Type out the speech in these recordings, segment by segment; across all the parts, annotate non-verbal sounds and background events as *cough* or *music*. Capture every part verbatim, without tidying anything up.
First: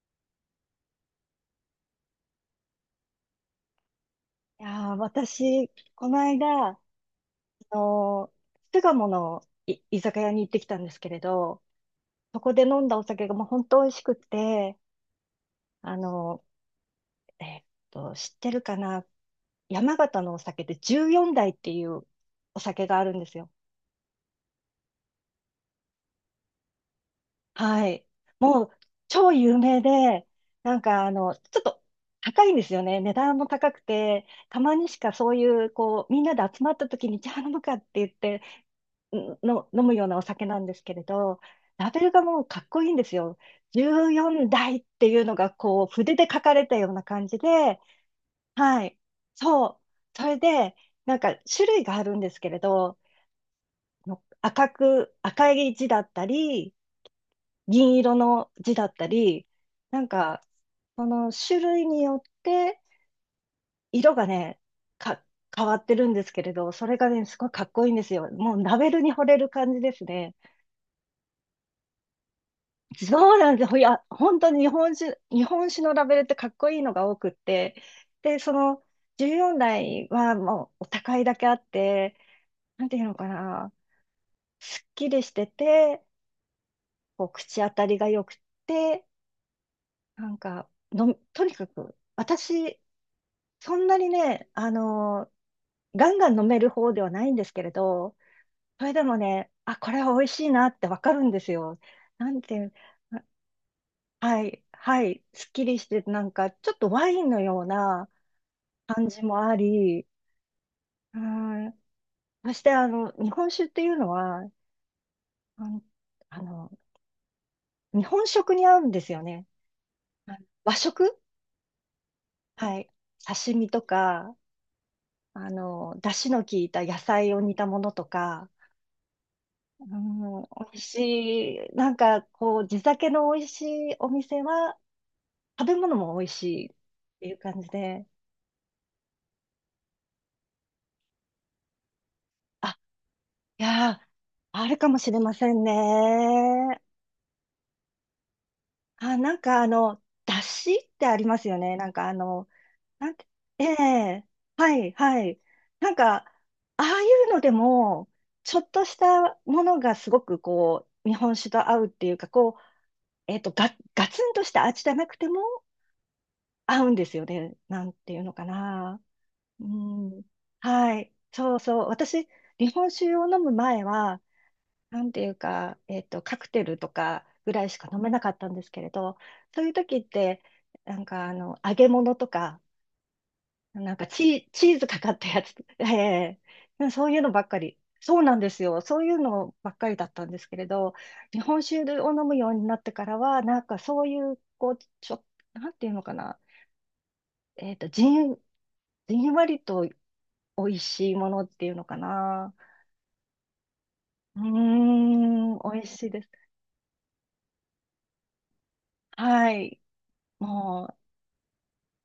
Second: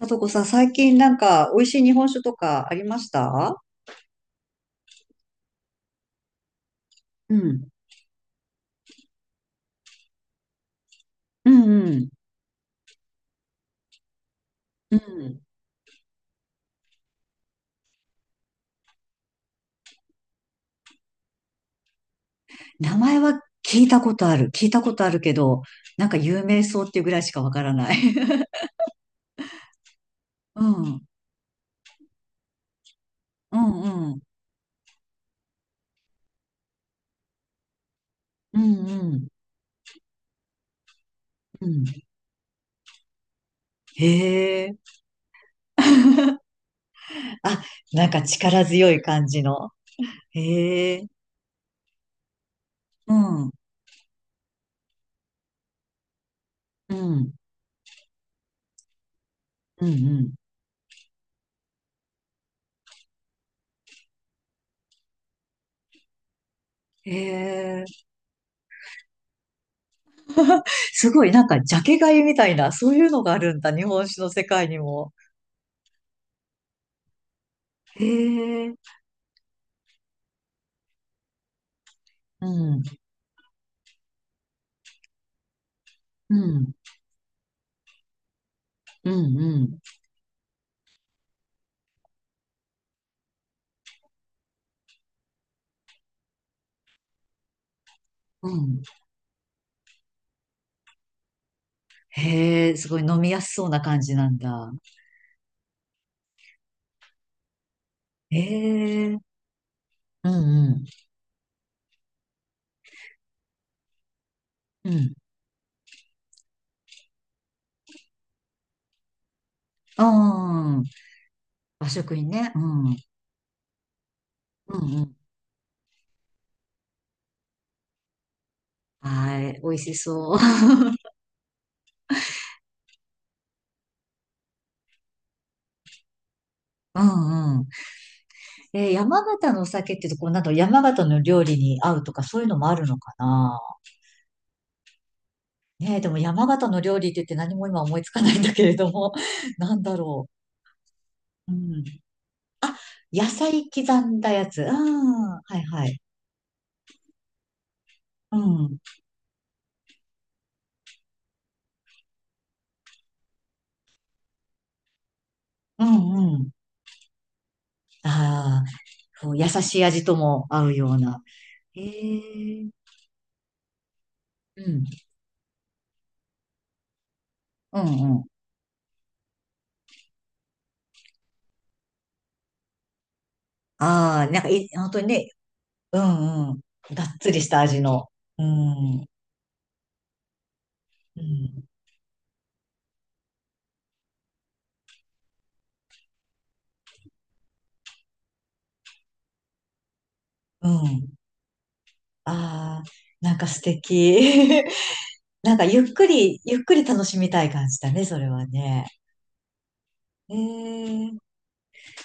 さとこさん、最近なんか美味しい日本酒とかありました？いやー、私、この間、あうん、のー、巣鴨のい居酒屋に行ってきたんですけれうど、ん、うん、そこで飲んだお酒がもう本当美味しくて、うん。あのー、えーっと、知ってるかな、山形のお酒でじゅうよんだい代っていうお酒名があるん前ですはよ。聞いたことある。聞いたことあるけど、なんか有名そうっていうぐらいしかわからはない。い。*laughs* もう超有名で、うなんん、かあの、ちょっと高いんですよね。値段もう高くん、うん、て、たまにしかそういう、こう、みんなで集まった時に、じゃあ飲むかって言って、うん、うん。の飲むようなお酒なんですけれど、うん、ラベルがもうかっこいいんですよ。へじゅうよんだいえ。代っていうのがこう筆で書かれたような感じあ、で、なんか力は強い。い感じその。う。それで、へえ。なんか種類があるんですけれど、うん、うん、の赤く、赤い字だったり、うん、銀色の字だったり、うなんん。か、その種類によって色がね、か、変わってるんですけれど、それがへね、すごいかっこいいんでえ。すよ。もうラベルに惚れる感じですね。すごい、なんかジャケ買いみたいな、そういうのがそうあなるんんですだ、よ。い日や、本酒の本世当に日界に本も。酒、日本酒のラベルってかっこいいのが多くって、へで、そのえ。じゅうよんだい代はもうお高いだけあって、うん、なんていうのかな、すっきりしてて、うん。こう口当たりが良くて、うんうん。なんかの、とにかく私、そんなにね、あの、ガンガン飲める方ではないんですけれど、うん。それでもね、あ、これは美味しいなってわかるんですよ。なんていへう。え、すごい飲みやすそうな感じなんはい、だ。はい、すっきりして、なんか、ちょっとワインのようなへ感じえ、もあり、うんうん。はい。そして、あの、日本酒っていうのは、うん。あの、あの日本食に合うんですよね。はい。和ああ、食。和食にね。うはん。い。うん刺身とか、うん。あの、出汁の効いた野菜を煮たものとか、はい。美味うしそう。ん、美 *laughs* 味しい、なんか、こう、地酒の美味しいお店は、食べ物も美味しいっうていうん感うん。じで、えー、山形のお酒っていうと、こう、なんか山形の料理に合うとか、そういうのもああるのかな。いやー、あるかもしれませんね。ねえ、でも山形の料理って言って何も今思いつかないんだけれども、あ、なん *laughs* かあなんだの、ろだしってありますう。うよね。なんん。かあの、なん野て、え菜刻んえ、だやつ。あはあ、い、はい。はいはなんい。か、ああいうのでも、うちょっん。としたものがすごくこう、日本酒と合うっていうか、こう、えっと、ガ、ガツンとした味じゃなくてもうんうん。合うんですよね。なんていうのかああ。な。こう優うしい味とん。も合うようはい。な。そうへそう。私、え。日本酒を飲む前は、うん。なんていうか、えっと、カクテルとかぐらいしうんか飲めうなん。かったんですけれど、そういう時って、なんかあの、揚げ物とか、なんかああ、なんチかー、い、チーズ本か当にかったね、やつ、*laughs* うえんうん。え、がそうっいうのつばりっしかたり。味の。そうなんうですよ。そん。うういうのばっかりだったんですけれど、日本ん。酒を飲むようになってからは、なんかそういう、こう、ちょ、なんていうのかな、えっと、じん、じんわりと美う味しん。いものっていうのかな。ああ、なんか素敵。うー *laughs* なん、んか美ゆ味っしくいです。り、ゆっくり楽しみたい感じだね、それはね。はい。へもう、え。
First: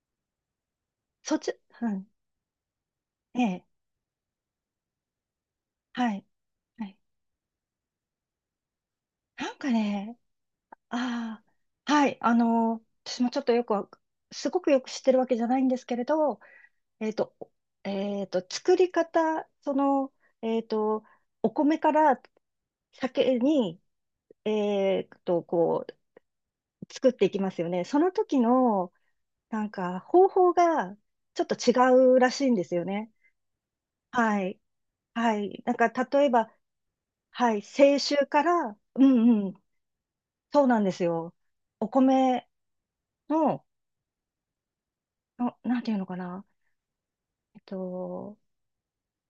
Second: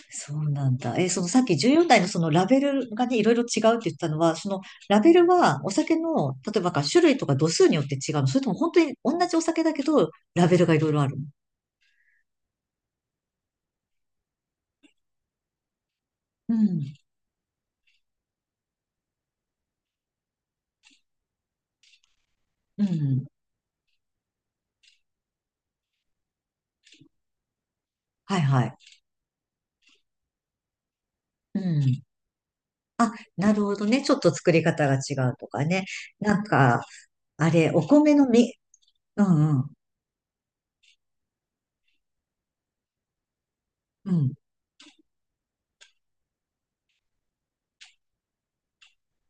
そうなんだ。え、そのそっさっち、きうじゅうよん代ん。のそのラベルがね、いろいえろ違うえ。って言ったのは、そのラベルはお酒はい。の、例えばかはい。種類とか度数によって違うの？それとも本当に同じおなん酒かだけど、ね、ラベルがいろいろあるの？ああ、はい。あの、私もちょっとよくわ、すごくよく知ってるわけじゃないんですけれど、うん、えっと、えっと、作り方、その、えっと、お米からうん。酒に、えっと、こう、作っていきますよね。そのは時いはい。の、なんか、方法が、ちょっとうん。違うらしいんですよね。なるほどね。ちょっとは作い。り方が違はうとい。かなんね。か、例えなんば、か、あはい。れ、お清米酒のかみ、ら、ううんうんうん。ん。そうなんですよ。お米の、うん。の、なんていうのかな。えっと、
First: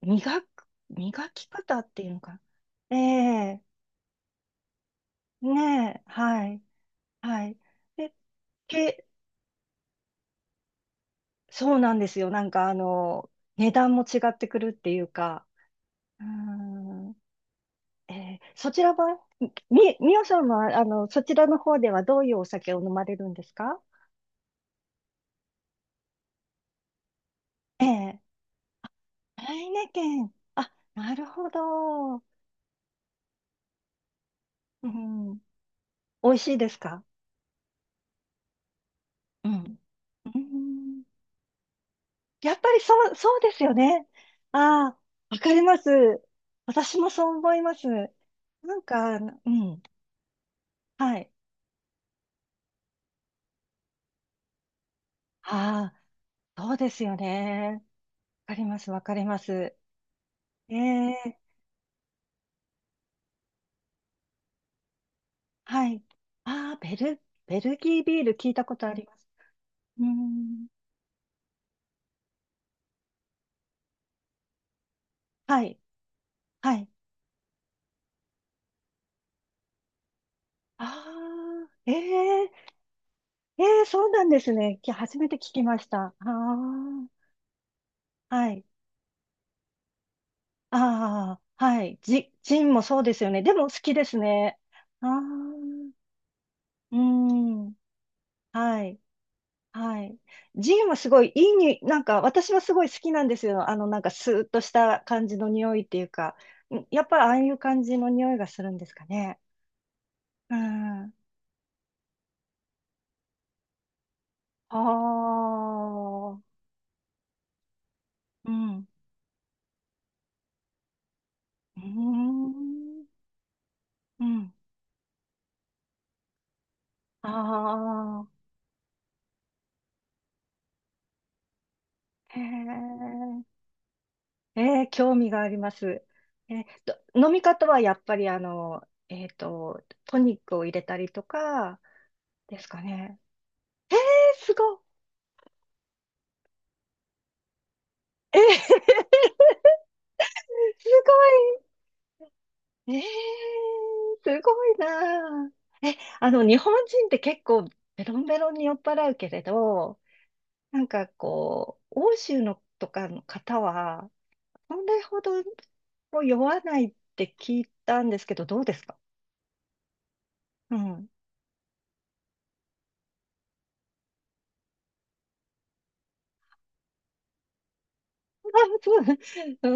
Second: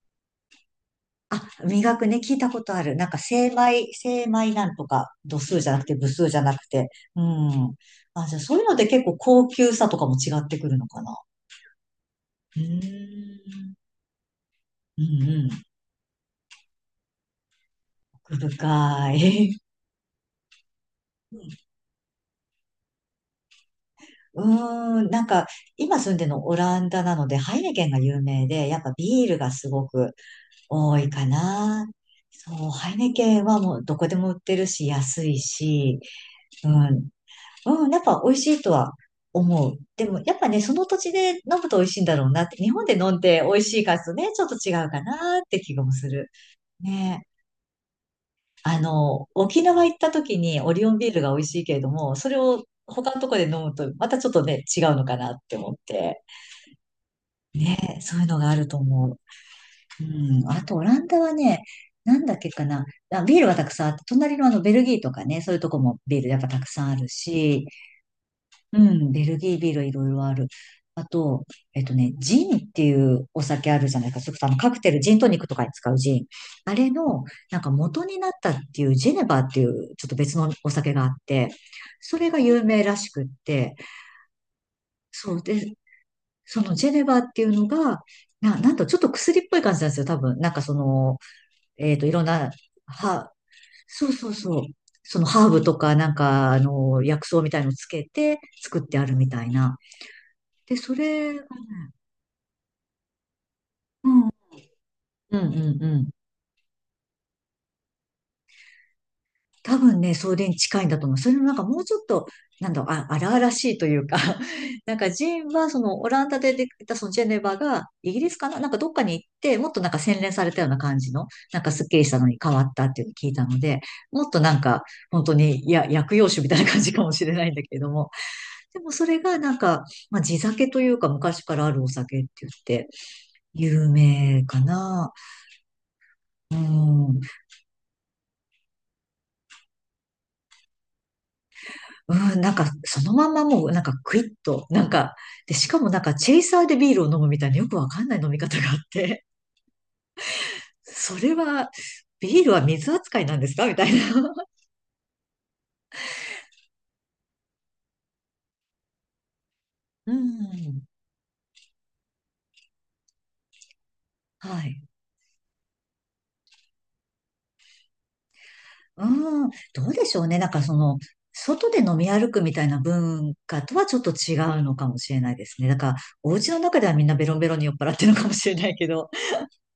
磨く、磨あ、き方っ磨てくいうね、のか聞いたことある。な。なんか、精ええ、米、精米なんとか、度数じゃなくねて、え、部数じゃはない、くて。うはん。い。で、あ、じゃあ、そういうので結け、構高級さとかも違ってくるのかな。そうなんですよ。なんうか、あの、ー値ん。段も違ってくるっていううんうか。ん。うーん、え奥え、そちら深は、い。み、みおさんは、あの、そち *laughs* らうの方ではどういうお酒を飲まれるんですか？ん、うーん、なんか、今住んでるのオランダなので、ハイネえケンがえ、有名で、やっぱビールがハイすネごくケン。あ、多いなるかほな。ど。そう、ハイネケンはもうどこでも売ってるうし、安ん、いし、美味しいうですか？ん、うん、やっぱ美味しいとはう思う。ん。でも、うやっぱね、その土ん、地で飲むと美味しいんだろうなっやて、っ日ぱり本でそ飲う、んそうでで美す味よしいかね。とね、ちょっと違あうあ、かわなっかてり気まがす。もする。私もねえ。そう思います。なあんか、の、う沖ん、縄行った時にオリオンビーはルがい。美味しいけれども、それを他のとこで飲むと、またちょっとね、違うのかなって思っあて。あ、そうですよねね。え、そういうのがわかありるとます、わ思かう。ります。うん。あと、えオランダはえ、ね、なんだっけかな。あ、ビールはたくさんあって、隣のあのベルギーとかね、そういうとこはもい。ビールやっぱたくああ、さんベあるル、ベし、ルギービール聞いたこうとありん、まベす。ルギービールいうろいろある。ん、あと、えっとね、ジンっていうお酒あるじゃないか。それこそあのカクテル、ジントニックとはかにい、使うジン。あはい。れの、なんか元になったっていうジェネバーっていう、ちょっと別のお酒があって、ああ、えそれがえ、有名らしくっえて、え、そうなんですね。き初めそて聞うきで、ました。あそのジェネあ、バーっていうのが、はな、い。なんとちょっと薬っぽい感じなんですよ、多分。なんかその、ああ、はえっい。と、いろんジ、な、ジンもそうですよは、ね。でも好きでそうすそうそね。う。ああ、そのハーブとか、なんか、あうの、薬草みたいのん。つけて作っはてい。あるみたいな。はい。で、ジンそはすごいれ、いいに、なんか私はすごい好きなんですよ。あの、なんうかん、うスんーッとした感じうの匂いんっうていうん。か。んやっぱりああいう感じの匂いがするんですかね？多分ね、それうに近いんだん。と思う。あそれもなんかもうちょっと、なんだろう、あ、荒々しいというか、*laughs* なんかジンはそのオランあ、ダでできたそのジェネバがイギリスかうななんん。かうどっかに行って、もっとなんか洗練されたような感じの、なんかースッキリしたのに変わったってん。いうのを聞いたので、うもっとん。なんか本当に、いや、薬用酒みたいな感じかもしあれないんだけれども、あ、でもそれがなんか、まあ地酒というか昔からあるお酒ってへ言って、え。有名かえー、な。興味があります。うえーと、ん。飲み方はやっぱりあの、えっと、トニックを入れたりとかうん、なんですか、かそのね？まんまもう、なんか、えクイッー、すと、ごい。なんか、で、しかもなんか、チェイサーでビールを飲むみたいな、よくわかんない飲えみー、 方があっ *laughs* すて、*laughs* それは、ビールは水ごい。え扱いなんですー、か、みたいな。す *laughs* ごいなあ。え、あの、日本人って結構ベロンベロンに酔っ払うけれど、うなん。んかこう、欧州のとかの方は、はそい。れほどもう酔わないって聞いたんですけど、どうですか？うん。どうでしょうね。なんか、うその、ん。外で飲み歩くみたいな文化とはちょっと違うのかもしれないですね。だから、お家の中ではみんなベロンベロンに酔っ払ってるの *laughs* あ、かもしれないけそう。ど、うー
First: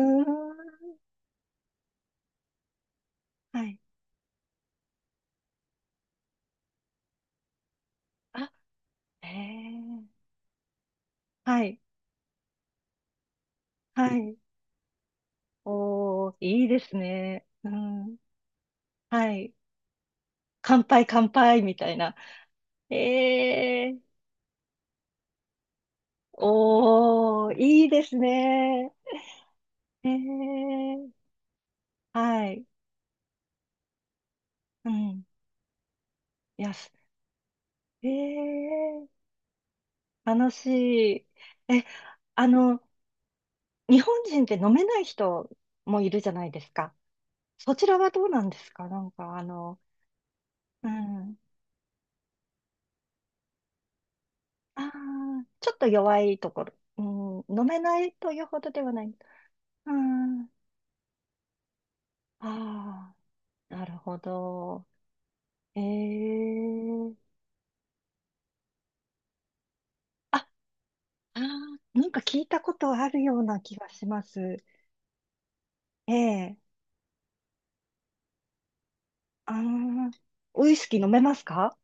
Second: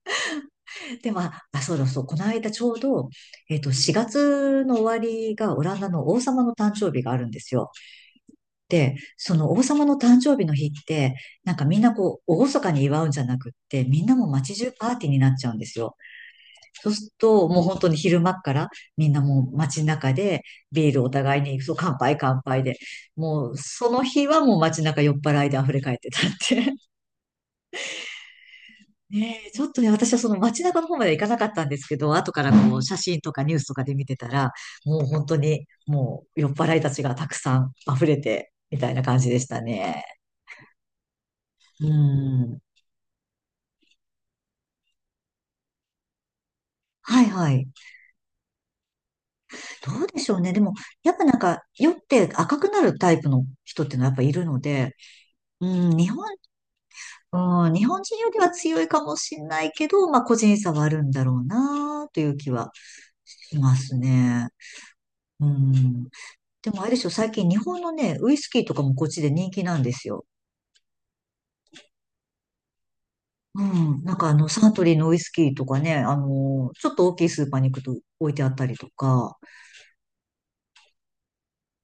ん。で、まあ、あ、そうだそう、この間ちょうど、えっはと、い。しがつの終わりがオランダの王様の誕生日があるんですよ。あ、で、へその王様のえ。誕生日の日って、なんはかみい。んなこう、厳かに祝うんじゃなくって、みんはなもうい。街中パーティーになっちゃうんですよ。おー、いいでそうすするね。と、もうう本当にん。昼間っから、みんなはもい。う街中で、乾ビール杯、お乾互いに、杯、そみう、た乾いな。杯乾杯で、もう、えそえ。の日はもう街中酔っ払いで溢れ返ってたって。おー、いいですね。ねえ、ちょっとね、え私はその街中の方まえ。では行かなかったんですけど、後かはらい。こう写真とかニュースとかで見てたら、うもうん。本当にもう酔っいや、払いすたちがたくさん溢えれて、みたいなえ、感じでしたね。楽しい。え、うあん。の、日本人って飲めない人もいるじゃないですか。はいはい。そちらはどうなんですか？なんか、あの、どうでしょうね。でも、うやっぱなん。んか酔って赤くなるタイプの人っていうのはやっぱいるのあで、あ、うちょっとん、日弱本、いところ。うん、飲うん、め日な本い人よとりいうはほどで強いはなかい。もしれないけあど、まあ個ー、人差はあるんだろうなという気はあしー、まなるすほね。ど。うえん。でもあれですよ、え、最近日本のね、ウイスキーとかもこっちで人気なんですよ。あ、ああ、なんか聞いたことあるようなう気がん。しなんまかあの、す。サントリーのウイスキーとかね、あのええ、ーちょっと大きいスーパーに行くと置いてあったりとか。ああ、ウイスキー飲めますか？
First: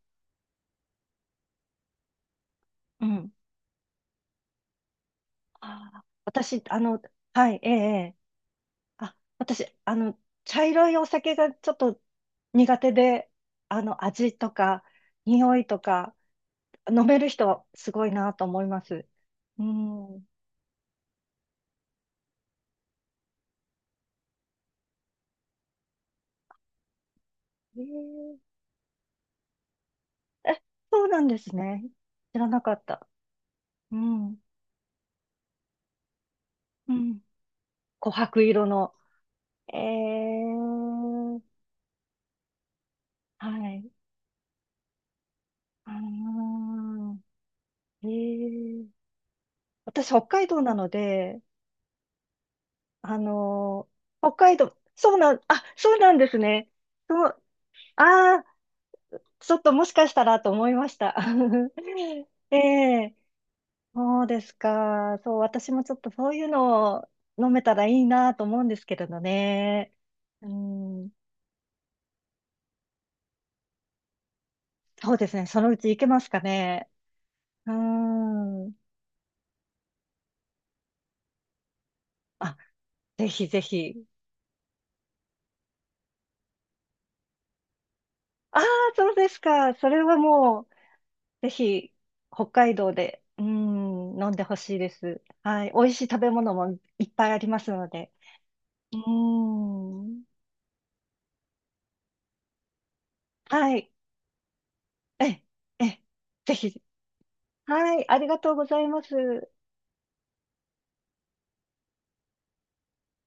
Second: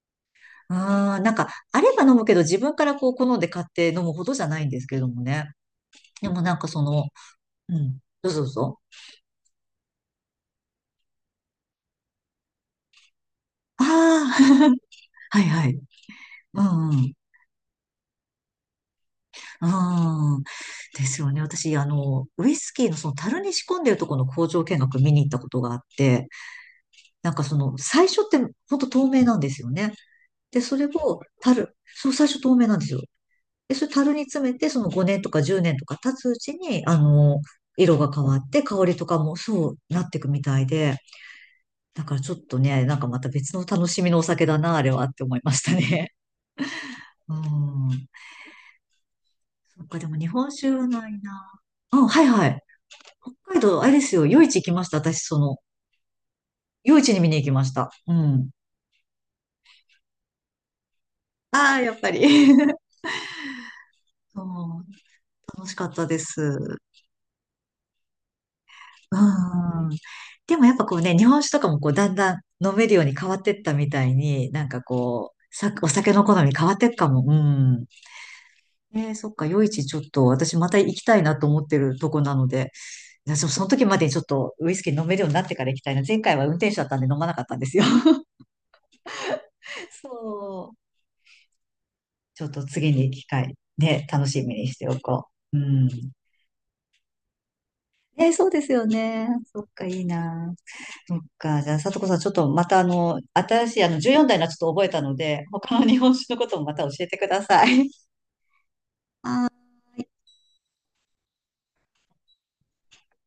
あー、なんか、あれば飲むけど自分からうこうん。好んで買って飲むほどじゃないんですけどもね。ああ、でもなん私、かあその、の、はい、ええうえん。え、どうぞどうぞ。あ、私、あの、茶色いお酒がちょっと苦手で、ああの、味あ、と *laughs* か、はい匂いはとい。か、うんう飲ん。める人はすごいなと思います。うん。うん。ですよね。私、あの、ウイスキーのその樽に仕込んでるところの工場見学見に行ったことがあって、なんかその、え最初っー、て本当透明なんですよね。え、で、それそうをなんです樽、ね。そう、最知初ら透な明かなんっですよ。た。で、それう樽にん。詰めて、そのごねんとかじゅうねんとか経つうちに、うあん。の、色琥が変わ珀って、色香の。りとかもそえうなっていくみたいで、ー、だからちょっとね、なんかまた別のはい。楽しみのお酒だな、あれはって思いましたあね。ー、うえん。ー、そっか、私、でも北日海本道酒なはのないで、な。うん、はいはい。あ北海道、あのれーですよ、北夜市海行き道、ました、そう私、なそん、の、あ、そうなんですね。夜市にそ見にう、行きました。うああ、ん。ちょっともしかしたらと思いました。ああ、やっぱり。*laughs* え *laughs* え、そうでそすう、か。そう、楽私しもかちっょったとでそういうす。のを飲めたらいいなと思うんですけれうどん。ね。うでもやっぱこうん、ね、日本酒とかもこうだんだん飲めるように変わってったみたいに、なんかそうでこすね。う、そのさ、うおち行け酒まのす好かみ変わってね。っかも。ううん。ん。えー、そっか、夜市ちょっと私また行きたいなと思ってるとこなのあ、で、ぜひそ、ぜその時まひ。でにちょっとウイスキー飲めるようになってから行きたいな。前回は運転手だったんで飲まなかったんですよ。ああ、そうですか。そ *laughs* れはもそう、う。ぜひ、ちょ北っと海次道にで、機うん、会、ね、楽飲んしでみほにししいてでおす。こう。うはい。美ん。味しい食べ物もいっぱいありますので。えー、そうですようね。そっか、いいん。な。そっか。じゃあ、さとこさん、ちょっとまたあの、新はしいあい。の、じゅうよん代のはちょっと覚えたのえ、で、他の日え、本酒のこぜともまひ。た教えてください。はい。ありがとうございます。